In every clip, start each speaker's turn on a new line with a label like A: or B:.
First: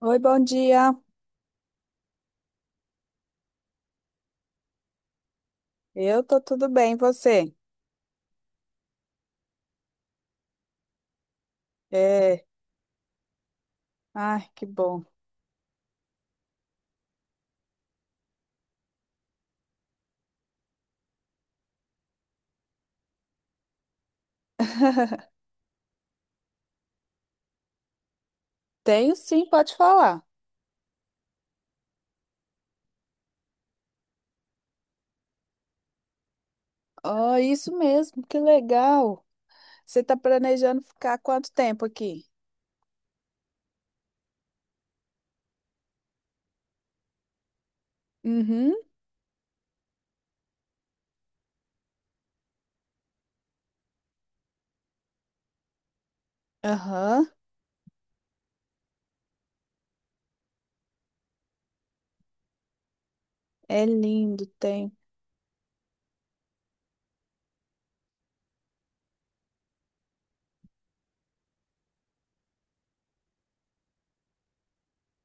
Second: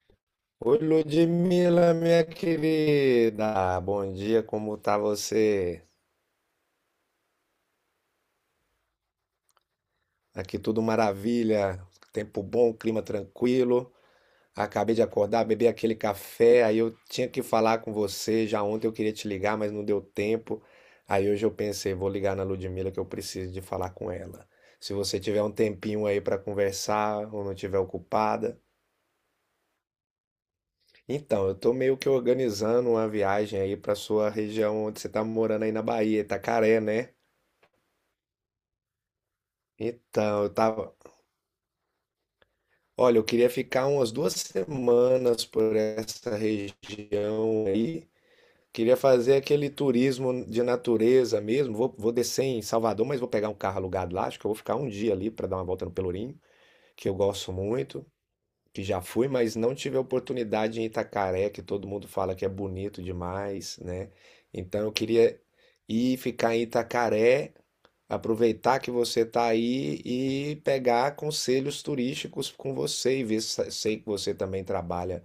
A: Oi, bom
B: Oi,
A: dia.
B: Ludmila, minha querida. Bom dia, como tá você?
A: Eu tô tudo bem, e você?
B: Aqui tudo maravilha, tempo
A: É,
B: bom, clima tranquilo.
A: ai, que
B: Acabei de
A: bom.
B: acordar, bebi aquele café, aí eu tinha que falar com você. Já ontem eu queria te ligar, mas não deu tempo. Aí hoje eu pensei, vou ligar na Ludmila que eu preciso de falar com ela. Se você tiver um tempinho aí para conversar ou não tiver ocupada.
A: Tenho sim, pode falar.
B: Então, eu tô meio que organizando uma viagem aí para sua região onde você tá morando aí na Bahia, Itacaré, né?
A: Oh, isso mesmo, que legal. Você tá
B: Então, eu
A: planejando
B: tava.
A: ficar quanto tempo aqui?
B: Olha, eu queria ficar umas 2 semanas por essa região aí.
A: Uhum,
B: Queria fazer aquele turismo de natureza mesmo. Vou descer em Salvador, mas vou pegar um carro alugado lá. Acho que eu vou ficar um dia ali para dar uma volta no Pelourinho, que eu
A: aham.
B: gosto muito, que já fui, mas não tive a oportunidade em Itacaré, que todo mundo fala que é bonito demais,
A: É
B: né?
A: lindo,
B: Então
A: tem.
B: eu queria ir ficar em Itacaré. Aproveitar que você está aí e pegar conselhos turísticos com você e ver, sei que você também trabalha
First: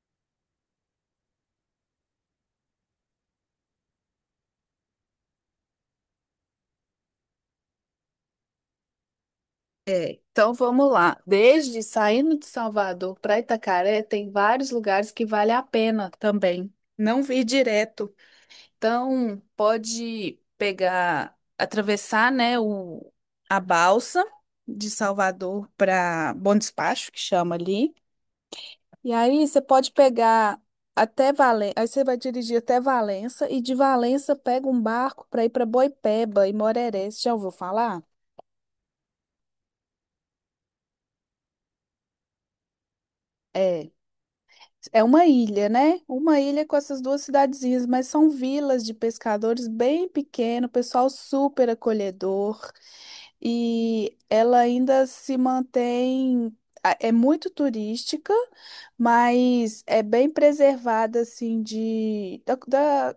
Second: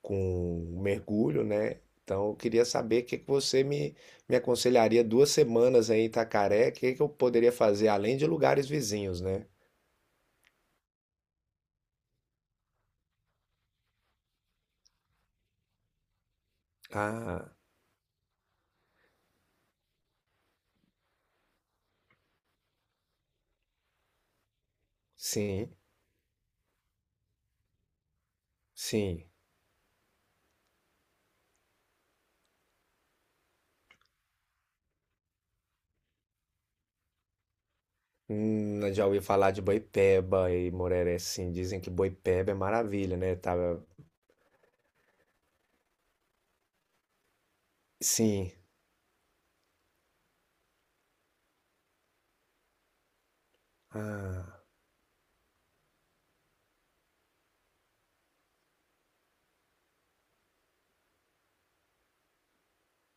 B: com mergulho, né? Então, eu queria saber o que que você me aconselharia 2 semanas aí em Itacaré, o que que eu poderia fazer além de lugares vizinhos, né?
A: Então vamos lá. Desde saindo de Salvador para Itacaré, tem vários lugares que vale a pena também. Não vir
B: Ah,
A: direto. Então, pode pegar, atravessar, né, a balsa de Salvador
B: sim,
A: para Bom Despacho, que chama ali. E
B: sim.
A: aí você pode pegar até Valença, aí você vai dirigir até Valença e de Valença pega um barco para ir para Boipeba e Moreré. Você já ouviu falar?
B: Já ouvi falar de Boipeba e Moreré, sim. Dizem que Boipeba é maravilha, né? Tava.
A: É, é uma ilha, né? Uma ilha com essas duas cidadezinhas, mas são
B: Sim.
A: vilas de pescadores bem pequeno, pessoal super acolhedor. E ela
B: Ah,
A: ainda se mantém. É muito turística, mas é bem preservada, assim,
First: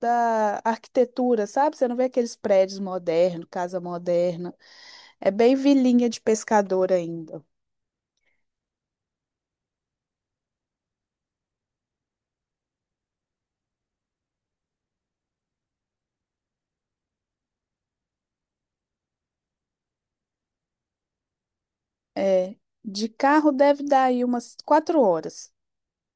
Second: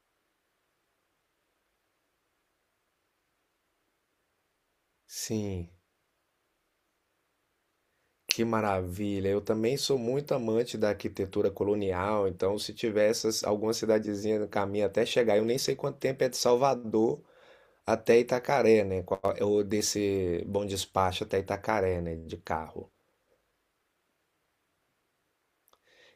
A: da arquitetura, sabe? Você não vê aqueles prédios modernos, casa moderna. É bem
B: sim.
A: vilinha de pescador ainda.
B: Que maravilha! Eu também sou muito amante da arquitetura colonial, então se tiver essas, alguma cidadezinha no caminho até chegar, eu nem sei quanto tempo é de Salvador até Itacaré, né? Qual- Ou desse Bom Despacho até Itacaré, né? De
A: É.
B: carro.
A: De carro deve dar aí umas 4 horas.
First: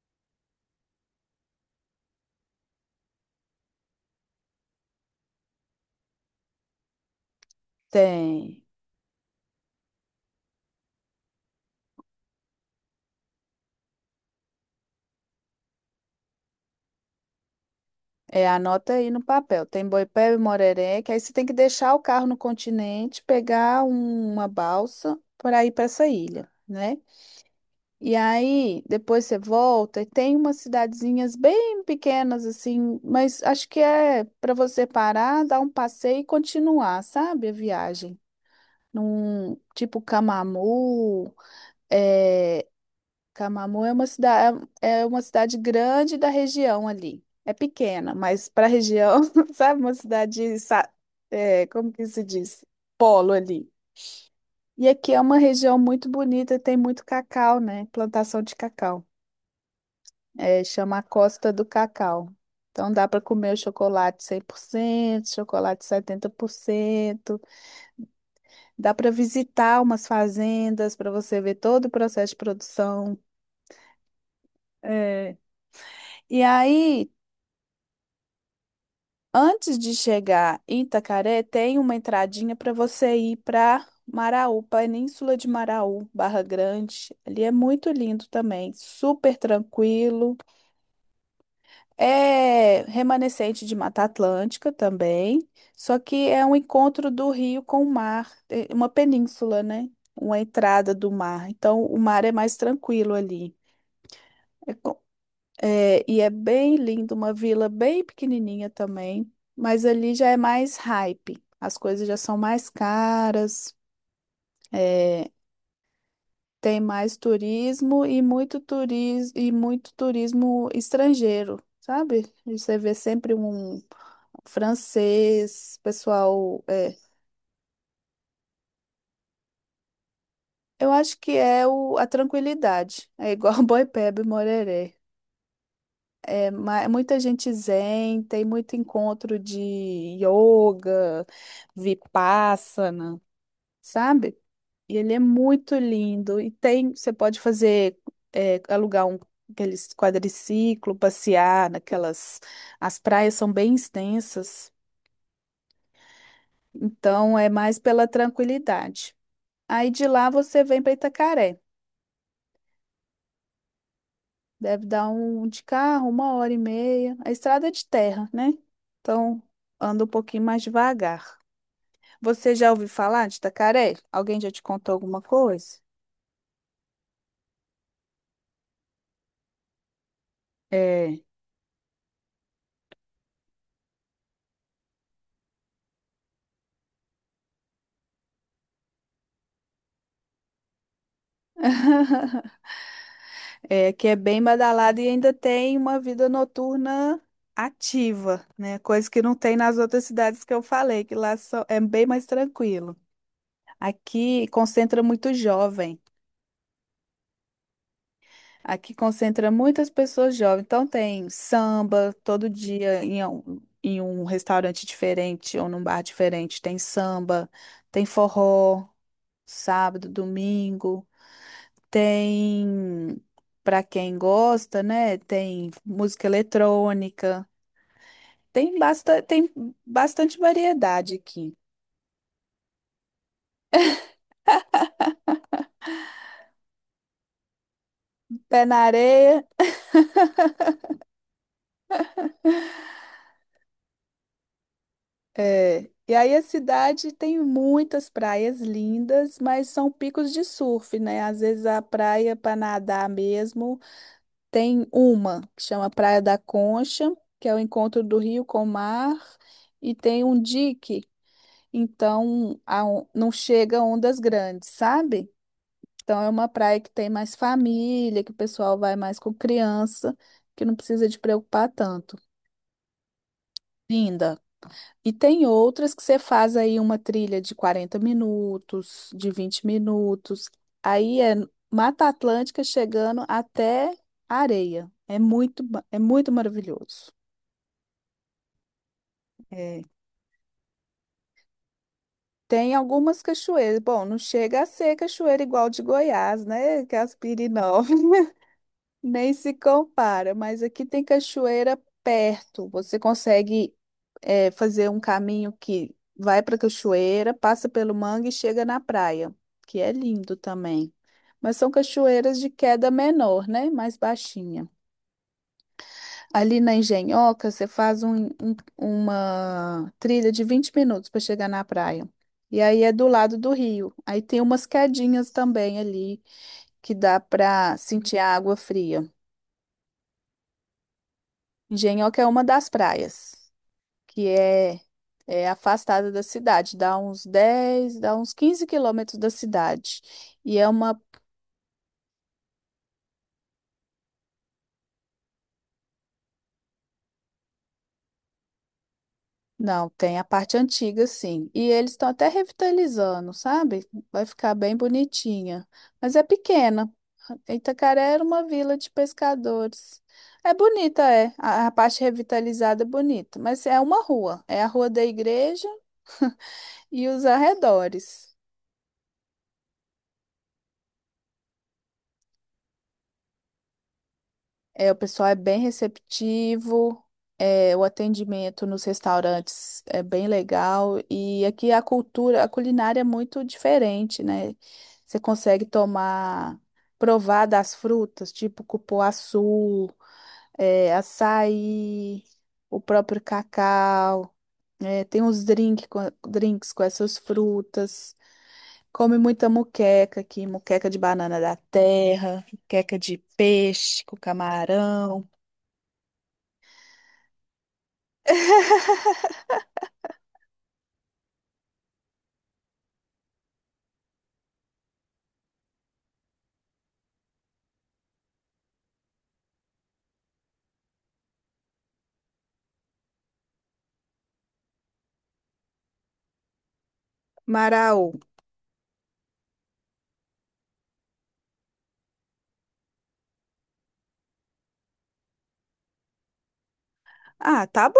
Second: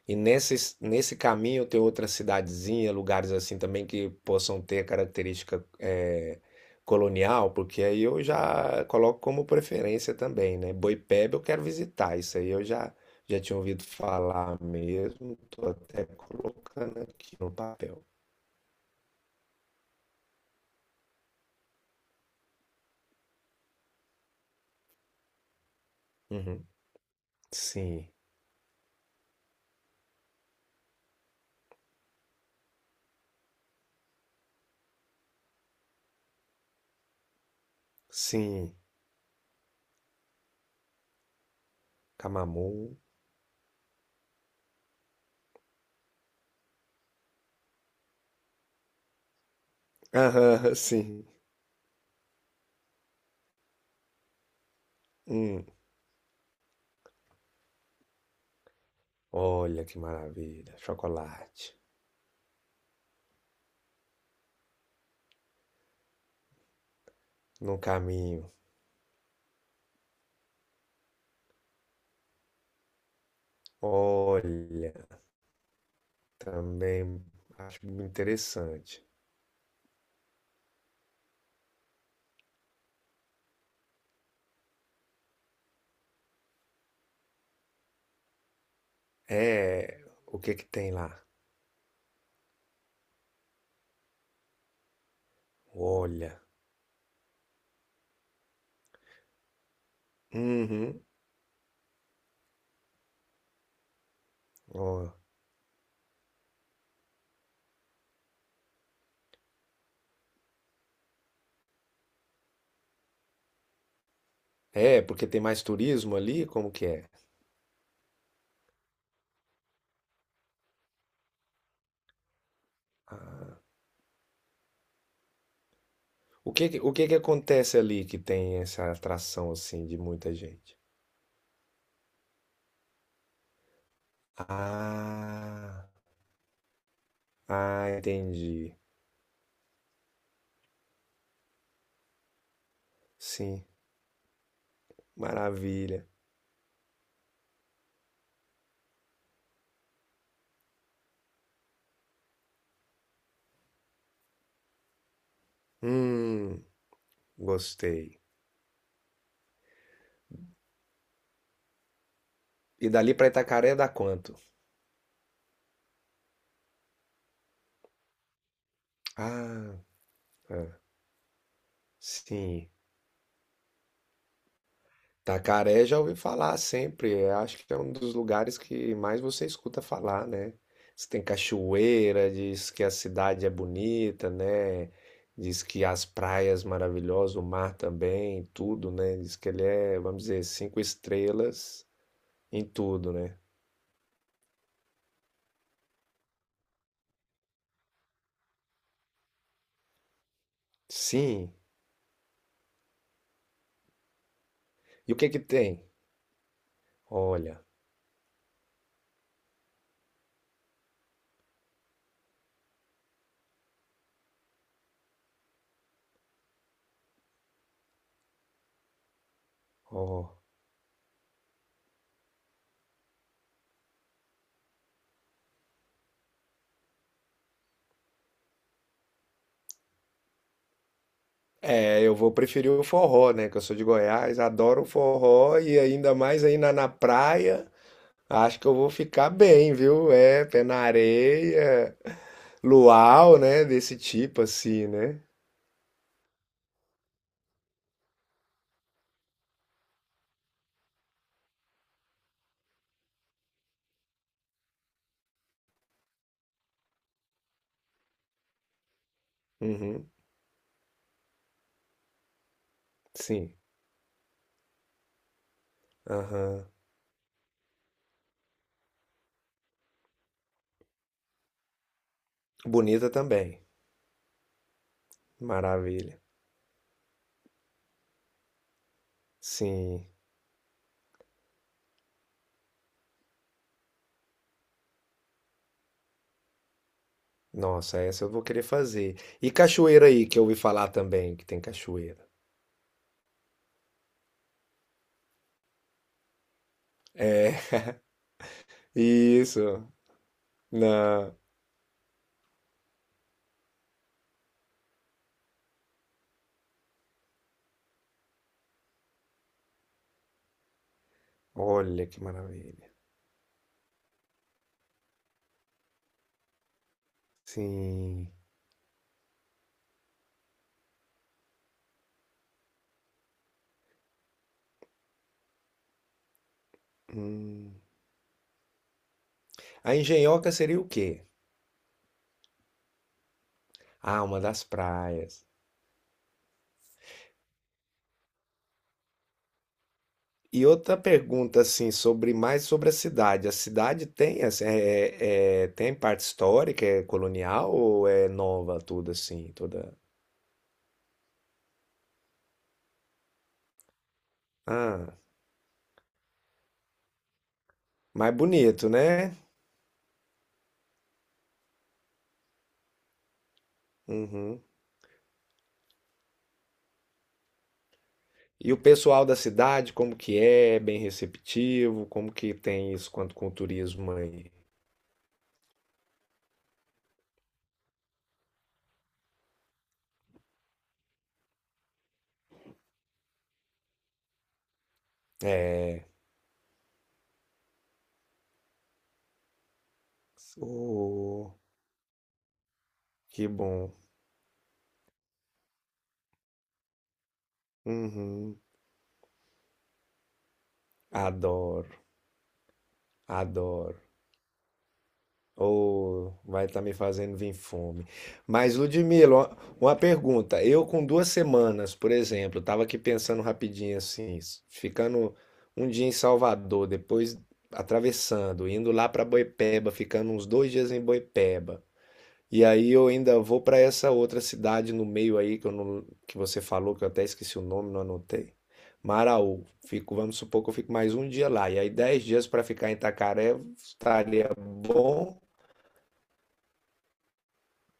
B: E nesse caminho tem outra cidadezinha, lugares assim também que possam ter característica colonial, porque aí eu
A: Tem.
B: já coloco como preferência também, né? Boipeba eu quero visitar, isso aí eu já tinha ouvido falar mesmo, tô até colocando aqui no papel.
A: É, anota aí no papel. Tem Boipeba e Moreré, que aí você tem que deixar o carro no continente, pegar uma balsa para ir para essa ilha,
B: Uhum.
A: né?
B: Sim,
A: E aí depois você volta e tem umas cidadezinhas bem pequenas assim, mas acho que é para você parar, dar um passeio e continuar, sabe, a viagem.
B: sim,
A: Num tipo é,
B: Camamu.
A: Camamu é uma cidade, é uma cidade grande da região ali. É pequena, mas para a região, sabe, uma cidade,
B: Aham, sim.
A: é, como que se diz? Polo ali. E aqui é uma
B: Hum.
A: região muito bonita, tem muito cacau, né? Plantação de cacau.
B: Olha que
A: É,
B: maravilha,
A: chama a Costa do
B: chocolate
A: Cacau. Então dá para comer o chocolate 100%, chocolate 70%.
B: no caminho.
A: Dá para visitar umas fazendas para você ver todo o processo de produção.
B: Olha.
A: É. E aí
B: Também acho interessante.
A: Antes de chegar em Itacaré, tem uma entradinha para você ir para Maraú, Península de Maraú, Barra Grande. Ali é muito lindo também, super
B: É,
A: tranquilo.
B: o que que tem lá?
A: É remanescente de Mata Atlântica também, só que
B: Olha.
A: é um encontro do rio com o mar, é uma península, né? Uma entrada
B: Uhum.
A: do mar. Então, o mar é mais tranquilo ali.
B: Ó.
A: É, e é bem lindo, uma vila bem pequenininha também, mas ali já é mais hype, as coisas já são mais caras,
B: É, porque
A: é,
B: tem mais turismo ali? Como
A: tem
B: que é?
A: mais turismo e muito turismo e muito turismo estrangeiro, sabe? E você vê sempre um francês,
B: O
A: pessoal,
B: que que, o
A: é,
B: que que acontece ali que tem essa atração assim de muita gente?
A: eu acho que é a tranquilidade, é igual Boipeba e Morerê.
B: Ah,
A: Muita gente
B: ah,
A: zen, tem muito
B: entendi.
A: encontro de yoga, vipassana,
B: Sim,
A: sabe? E ele é muito
B: maravilha.
A: lindo. E tem, você pode fazer, é, alugar um aqueles quadriciclo, passear naquelas. As praias são bem extensas,
B: Hum,
A: então é mais pela
B: gostei.
A: tranquilidade. Aí de lá você vem para Itacaré.
B: E dali pra Itacaré dá quanto?
A: Deve dar um de carro, uma hora e meia. A estrada é de terra, né? Então
B: Ah,
A: anda um pouquinho mais devagar. Você
B: sim.
A: já ouviu falar de Tacaré? Alguém já te contou alguma coisa?
B: Tacaré já ouvi falar sempre. Eu acho que é um dos lugares que mais você escuta falar, né? Você tem
A: É.
B: cachoeira, diz que a cidade é bonita, né? Diz que as praias maravilhosas, o mar também, tudo, né? Diz que ele é, vamos dizer, cinco estrelas em tudo, né?
A: É, que é bem badalado e ainda tem uma vida noturna ativa, né? Coisa que não tem nas outras cidades que eu falei, que
B: Sim.
A: é bem mais tranquilo. Aqui concentra
B: E o que
A: muito
B: que tem?
A: jovem.
B: Olha,
A: Aqui concentra muitas pessoas jovens. Então tem samba todo dia em um restaurante diferente ou num bar diferente. Tem samba, tem forró, sábado,
B: ó.
A: domingo. Tem, para quem gosta, né? Tem música eletrônica. Tem bastante variedade aqui.
B: É, eu vou preferir o forró, né? Que eu sou de Goiás, adoro o forró e ainda mais aí na praia. Acho
A: Pé
B: que eu
A: na
B: vou ficar
A: areia.
B: bem, viu? É, pé na areia, luau, né? Desse tipo assim, né?
A: É. E aí a cidade tem muitas praias lindas, mas são picos de surf, né? Às vezes a praia para nadar mesmo tem uma que chama Praia da Concha, que é o encontro do rio com o mar, e
B: Uhum,
A: tem um dique, então não
B: sim.
A: chega ondas grandes, sabe? Então é uma
B: Aham.
A: praia que tem mais família, que o pessoal vai mais com criança, que não precisa de preocupar tanto.
B: Bonita também.
A: Linda. E tem outras que você
B: Maravilha.
A: faz aí uma trilha de 40 minutos, de vinte
B: Sim.
A: minutos. Aí é Mata Atlântica chegando até areia. É muito maravilhoso.
B: Nossa, essa eu vou querer fazer. E
A: É.
B: cachoeira aí, que eu ouvi falar também que tem cachoeira.
A: Tem algumas cachoeiras. Bom, não chega a ser cachoeira igual de Goiás, né? Que é as
B: É,
A: Pirinópolis. Nem se
B: isso.
A: compara, mas aqui
B: Na.
A: tem cachoeira perto. Você consegue fazer um caminho que vai para a cachoeira, passa pelo mangue e chega na praia, que é lindo também. Mas são
B: Olha que
A: cachoeiras de
B: maravilha.
A: queda menor, né? Mais baixinha. Ali na Engenhoca, você faz
B: Sim.
A: uma trilha de 20 minutos para chegar na praia. E aí é do lado do rio. Aí tem umas quedinhas também ali que dá para
B: Hum.
A: sentir a água fria.
B: A Engenhoca seria o quê?
A: Engenhoca é uma das praias,
B: Ah,
A: que
B: uma das
A: é,
B: praias.
A: é afastada da cidade, dá uns 10, dá uns 15 km da cidade. E
B: E
A: é
B: outra
A: uma.
B: pergunta, assim, sobre mais sobre a cidade. A cidade tem, assim, tem parte histórica, é colonial ou é nova tudo assim,
A: Não,
B: toda?
A: tem a parte antiga, sim. E eles estão até revitalizando, sabe? Vai ficar bem
B: Ah,
A: bonitinha. Mas é pequena. Itacaré era
B: mais
A: uma vila de
B: bonito, né?
A: pescadores. É bonita, é. A parte revitalizada é bonita, mas é uma rua. É
B: Uhum.
A: a rua da igreja e os arredores.
B: E o pessoal da cidade, como que é? É bem receptivo? Como que tem isso quanto com o turismo aí?
A: É, o pessoal é bem receptivo, é, o atendimento nos restaurantes é bem legal e aqui a cultura, a culinária é muito diferente, né? Você consegue tomar, provar das frutas, tipo cupuaçu, é,
B: Oh,
A: açaí, o próprio
B: que bom.
A: cacau, é, tem drinks com essas frutas.
B: Uhum.
A: Come muita muqueca aqui, muqueca de banana da
B: Adoro,
A: terra, muqueca de
B: adoro.
A: peixe com camarão.
B: Ou vai estar me fazendo vir fome. Mas, Ludmila, uma pergunta. Eu, com 2 semanas, por exemplo, estava aqui pensando rapidinho assim, ficando um dia em Salvador, depois atravessando, indo lá para Boipeba, ficando uns 2 dias em Boipeba. E aí eu ainda vou para essa outra cidade no meio aí, que, eu não, que você falou, que eu até esqueci o nome, não
A: Maraú.
B: anotei. Maraú. Fico, vamos supor que eu fico mais um dia lá. E aí, 10 dias para ficar em Itacaré estaria bom.
A: Ah, tá bom.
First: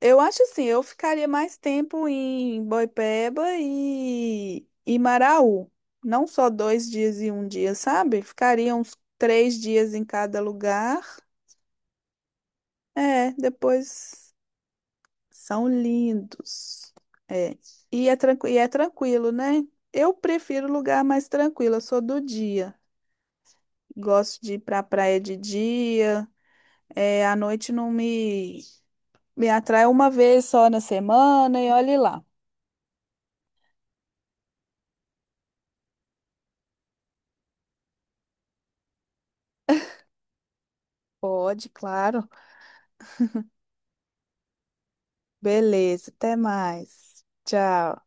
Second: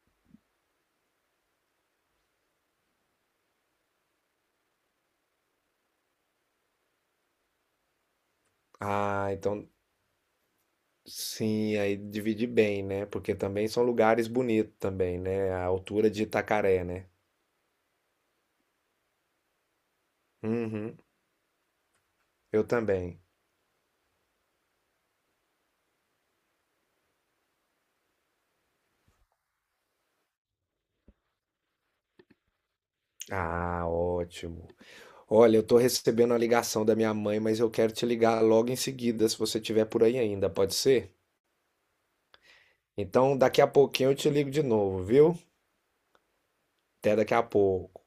A: Eu acho assim, eu ficaria mais tempo em Boipeba e Maraú. Não só dois dias e um dia, sabe? Ficaria uns
B: Ah,
A: três
B: então
A: dias em cada lugar.
B: sim, aí divide bem, né?
A: É,
B: Porque também são lugares
A: depois
B: bonitos também, né? A
A: são
B: altura de Itacaré,
A: lindos.
B: né?
A: É. E é tranquilo, né? Eu prefiro
B: Uhum,
A: lugar mais tranquilo, eu sou do
B: eu
A: dia.
B: também.
A: Gosto de ir pra praia de dia. É, à noite não me, me atrai uma vez só na semana e olhe lá.
B: Ah, ótimo. Olha, eu tô recebendo a ligação da minha mãe, mas eu quero te ligar logo em seguida, se você estiver por aí ainda, pode ser?
A: Pode, claro.
B: Então, daqui a pouquinho eu te ligo de novo, viu?
A: Beleza, até
B: Até
A: mais.
B: daqui a
A: Tchau.
B: pouco.